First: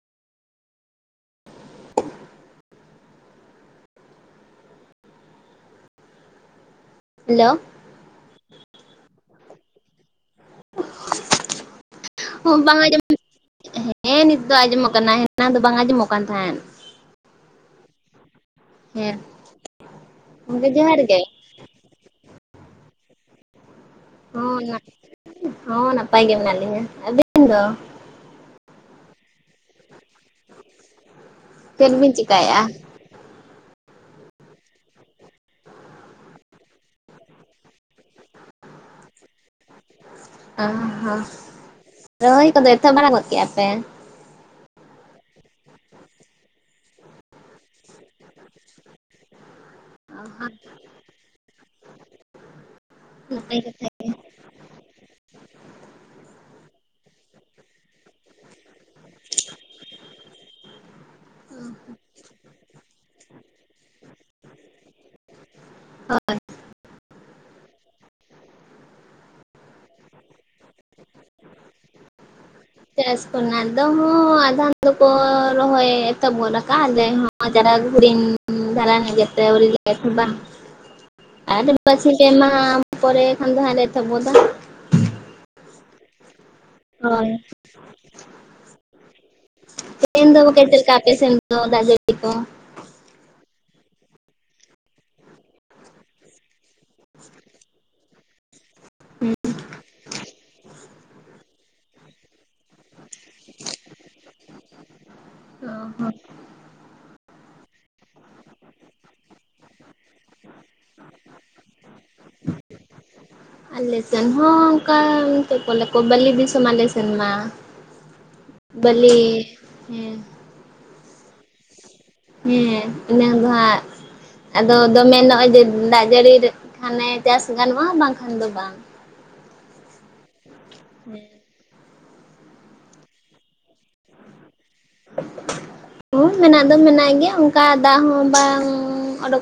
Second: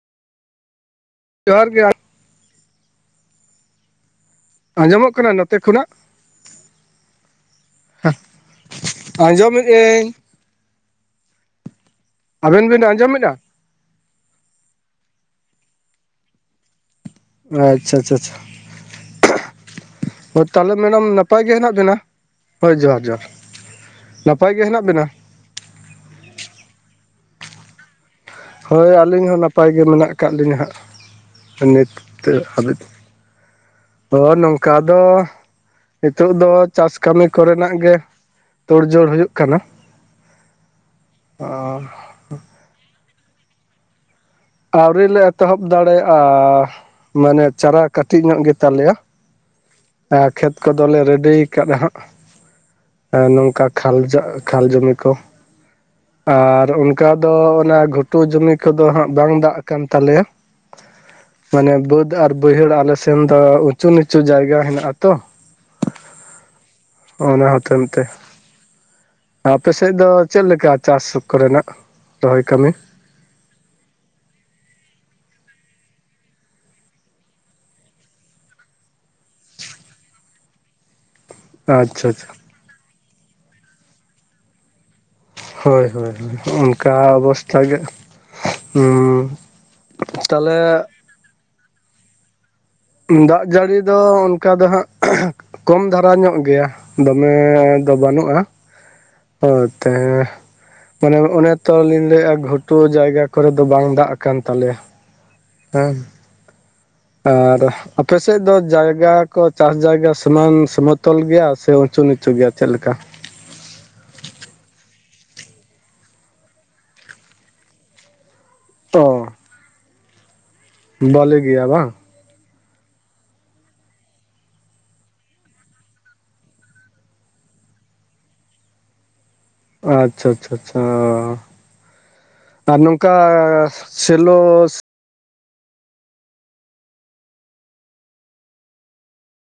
ᱡᱚᱦᱟᱨ ᱜᱮ᱾ ᱟᱸᱡᱚᱢᱚᱜ ᱠᱟᱱᱟ ᱱᱚᱛᱮ ᱠᱷᱚᱱᱟᱜ? ᱦᱮᱞᱳ᱾ ᱦᱮᱸ ᱟᱸᱡᱚᱢᱮᱜ-ᱟᱹᱧ᱾ ᱦᱚᱸ ᱟᱵᱮᱱ ᱵᱟᱝ ᱵᱮᱱ ᱟᱸᱡᱚᱢ, ᱟᱸᱡᱚᱢᱮᱫᱟ ᱦᱮᱸ ᱱᱤᱛ ᱫᱚ ᱟᱸᱡᱚᱢᱚᱜ ᱠᱟᱱᱟ ᱦᱮᱱᱟᱝ ᱫᱚ ᱵᱟᱝ ᱟᱸᱡᱚᱢᱚᱜ ᱠᱟᱱ ᱛᱟᱦᱮᱸᱱ᱾ ᱟᱪᱪᱷᱟ ᱪᱷᱟ ᱪᱷᱟ, ᱦᱮᱸ ᱦᱚᱸ ᱜᱚᱢᱠᱮ ᱛᱟᱦᱞᱮ ᱡᱚᱦᱟᱨ ᱢᱮᱰᱟᱢ ᱱᱟᱯᱟᱭ ᱜᱮ ᱦᱮᱱᱟᱜ ᱵᱤᱱᱟ? ᱦᱳᱭ ᱡᱚᱸᱦᱟᱨ ᱡᱚᱸᱦᱟᱨ᱾ ᱦᱚᱸ ᱱᱟᱯ, ᱦᱚᱸ ᱱᱟᱯᱟᱭ ᱜᱮ ᱢᱮᱱᱟᱜ ᱞᱤᱧᱟᱹ᱾ ᱟᱹᱵᱤᱱ ᱫᱚ? ᱦᱳᱭ ᱟᱹᱞᱤᱧ ᱦᱚᱸ ᱱᱟᱯᱟᱭ ᱜᱮ ᱢᱮᱱᱟᱜ ᱟᱠᱟᱫ ᱞᱤᱧᱟᱹ ᱦᱟᱸᱜ, ᱪᱮᱫ ᱱᱤᱛ ᱵᱤᱱ ᱛᱮ ᱪᱤᱠᱟᱭᱮᱜᱼᱟ ᱦᱟᱹᱵᱤᱡ᱾ ᱦᱚᱸ ᱱᱚᱝᱠᱟ ᱫᱚ ᱱᱤᱛᱳᱜ ᱫᱚ ᱪᱟᱥ ᱠᱟᱹᱢᱤ ᱠᱚᱨᱮᱱᱟᱜ ᱜᱮ ᱛᱳᱲ ᱡᱳᱲ ᱦᱩᱭᱩᱜ ᱠᱟᱱᱟ᱾ ᱚ ᱦᱚᱸ, ᱨᱚᱦᱚᱭ ᱠᱚᱫᱚ ᱮᱛᱚᱦᱚᱵ ᱵᱟᱱᱟ ᱜᱚᱫ ᱠᱮᱜ-ᱟ ᱯᱮ? ᱟᱹᱣᱨᱤᱞ ᱞᱮ ᱮᱛᱚᱦᱚᱵ ᱫᱟᱲᱮᱭᱟᱜᱼᱟ, ᱢᱟᱱᱮ ᱪᱟᱨᱟ ᱠᱟᱹᱴᱤᱡ ᱧᱚᱜ ᱜᱮ ᱛᱟᱞᱮᱭᱟ᱾ ᱚ ᱮᱸ ᱦᱚᱸ ᱠᱷᱮᱛ ᱠᱚᱫᱚᱞᱮ ᱨᱮᱰᱤ ᱟᱠᱟᱫᱟ ᱦᱟᱸᱜ, ᱮᱸ ᱱᱟᱯᱟᱭ ᱱᱚᱝᱠᱟ ᱠᱟᱛᱷᱟ ᱜᱮ ᱠᱷᱟᱞᱡᱟᱜ ᱠᱷᱟᱞ ᱡᱚᱢᱤ ᱠᱚ, ᱟᱨ ᱚᱱᱠᱟ ᱫᱚ ᱚᱱᱟ ᱜᱷᱩᱴ ᱴᱩ ᱡᱚᱢᱤ ᱠᱚᱫᱚ ᱦᱟᱸᱜ ᱵᱟᱝ ᱫᱟᱜ ᱟᱠᱟᱱ ᱛᱟᱞᱮᱭᱟ᱾ ᱢᱟᱱᱮ ᱵᱟᱹᱫᱽ ᱟᱨ ᱵᱟᱹᱭᱦᱟᱹᱲ ᱟᱞᱮ ᱥᱮᱱ ᱫᱚ ᱩᱪᱩ ᱱᱤᱪᱩ ᱡᱟᱭᱜᱟ ᱦᱮᱱᱟᱜ-ᱟ ᱛᱚ᱾ ᱦᱳᱭ᱾ ᱚᱱᱟ ᱦᱚᱛᱮᱱ ᱛᱮ᱾ ᱟᱯᱮ ᱥᱮᱫ ᱫᱚ ᱪᱮᱫ ᱞᱮᱠᱟ ᱪᱟᱥ ᱠᱚᱨᱮᱱᱟᱜ, ᱨᱚᱦᱚᱭ ᱠᱟᱹᱢᱤ? ᱪᱟᱥ ᱠᱚᱨᱮᱱᱟᱜ ᱫᱚ ᱦᱚᱸ ᱟᱫᱷᱚᱱ ᱫᱚᱠᱚ ᱨᱚᱦᱚᱭ ᱮᱛᱚᱦᱚᱵ ᱜᱚᱫ ᱠᱟᱜ-ᱟ ᱟᱞᱮ ᱦᱚᱸ [unintelligible] ᱟᱫᱚ ᱟᱪᱪᱷᱟ ᱵᱟᱨᱥᱤᱧ ᱟᱪᱪᱷᱟ ᱯᱮ ᱢᱟᱦᱟ ᱯᱚᱨᱮ ᱠᱷᱟᱱ ᱫᱚ ᱦᱟᱸᱜ ᱞᱮ ᱮᱛᱚᱦᱚᱵ ᱜᱚᱫᱟ᱾ ᱦᱳᱭ ᱦᱳᱭ ᱦᱳᱭ, ᱦᱚᱸᱜᱼᱚᱱ ᱠᱟ ᱦᱳᱭ ᱚᱵᱚᱥᱛᱷᱟ ᱜᱮ ᱩᱸ, ᱛᱮᱦᱮᱧ ᱫᱚ ᱛᱟᱞᱦᱮ ᱜᱚᱢᱠᱮ ᱪᱮᱫ ᱞᱮᱠᱟ ᱟᱯᱮ ᱥᱮᱱ ᱫᱚ ᱫᱟᱜ ᱡᱟᱹᱲᱤ ᱠᱚ? ᱩᱸ ᱫᱟᱜ ᱡᱟᱹᱲᱤ ᱫᱚ ᱚᱱᱠᱟ ᱫᱚ ᱦᱟᱸᱜ ᱠᱚᱢ ᱫᱷᱟᱨᱟ ᱧᱚᱜ ᱜᱮᱭᱟ, ᱫᱚᱢᱮ ᱫᱚ ᱵᱟᱹᱱᱩᱜᱼᱟ᱾ ᱦᱮᱸ ᱚ ᱛᱮ ᱢᱟᱱᱮ ᱚᱱᱮ ᱛᱚ ᱞᱤᱧ ᱞᱟᱹᱭᱮᱼᱟ ᱜᱷᱩᱴᱩ ᱡᱟᱭᱜᱟ ᱠᱚᱨᱮᱫ ᱫᱚ ᱵᱟᱝ ᱫᱟᱜ ᱟᱠᱟᱱ ᱛᱟᱞᱮᱭᱟ᱾ ᱚ ᱦᱮᱸ᱾ ᱦᱚᱸ ᱟᱨ ᱟᱯᱮ ᱥᱮᱫ ᱫᱚ ᱡᱟᱭᱜᱟ ᱠᱚ ᱪᱟᱥ ᱡᱟᱭᱜᱟ ᱥᱚᱢᱟᱱ ᱥᱚᱢᱚᱛᱚᱞ ᱜᱮᱭᱟ ᱥᱮ ᱩᱪᱩ ᱱᱤᱪᱩ ᱜᱮᱭᱟ ᱪᱮᱫ ᱞᱮᱠᱟ? ᱟᱞᱮ ᱥᱮᱱ ᱦᱚᱸ ᱚᱱᱠᱟ ᱪᱮᱫ ᱠᱚ ᱞᱟᱹᱭᱟᱠᱚ ᱵᱟᱹᱞᱤ ᱫᱤᱥᱚᱢ ᱟᱞᱮ ᱥᱮᱱ ᱢᱟ᱾ ᱵᱟᱞᱤ ᱦᱮᱸ᱾ ᱵᱟᱞᱤ ᱜᱮᱭᱟ ᱵᱟᱝ? ᱦᱮᱸ ᱤᱱᱟᱹ ᱫᱚ ᱦᱟᱸᱜ ᱟᱫᱚ ᱫᱚᱢᱮ ᱱᱚᱜᱼᱚᱭ ᱡᱮ ᱫᱟᱜ ᱡᱟᱹᱲᱤ [unintelligible] ᱠᱷᱟᱱᱮ ᱪᱟᱥ ᱜᱟᱱᱚᱜᱼᱟ ᱵᱟᱝᱠᱷᱟᱱ ᱫᱚ ᱵᱟᱝ᱾ ᱟᱪᱪᱷᱟ ᱪᱷᱟ ᱪᱷᱟ, ᱦᱮᱸ ᱚ᱾ ᱟᱨ ᱱᱚᱝᱠᱟ ᱥᱮᱞᱳ ᱦᱚᱸ ᱢᱮᱱᱟᱜ ᱫᱚ ᱢᱮᱱᱟᱜ ᱜᱮᱭᱟ ᱚᱱᱠᱟ ᱫᱟᱜ ᱦᱚᱸ ᱵᱟᱝ ᱚᱰᱳᱠ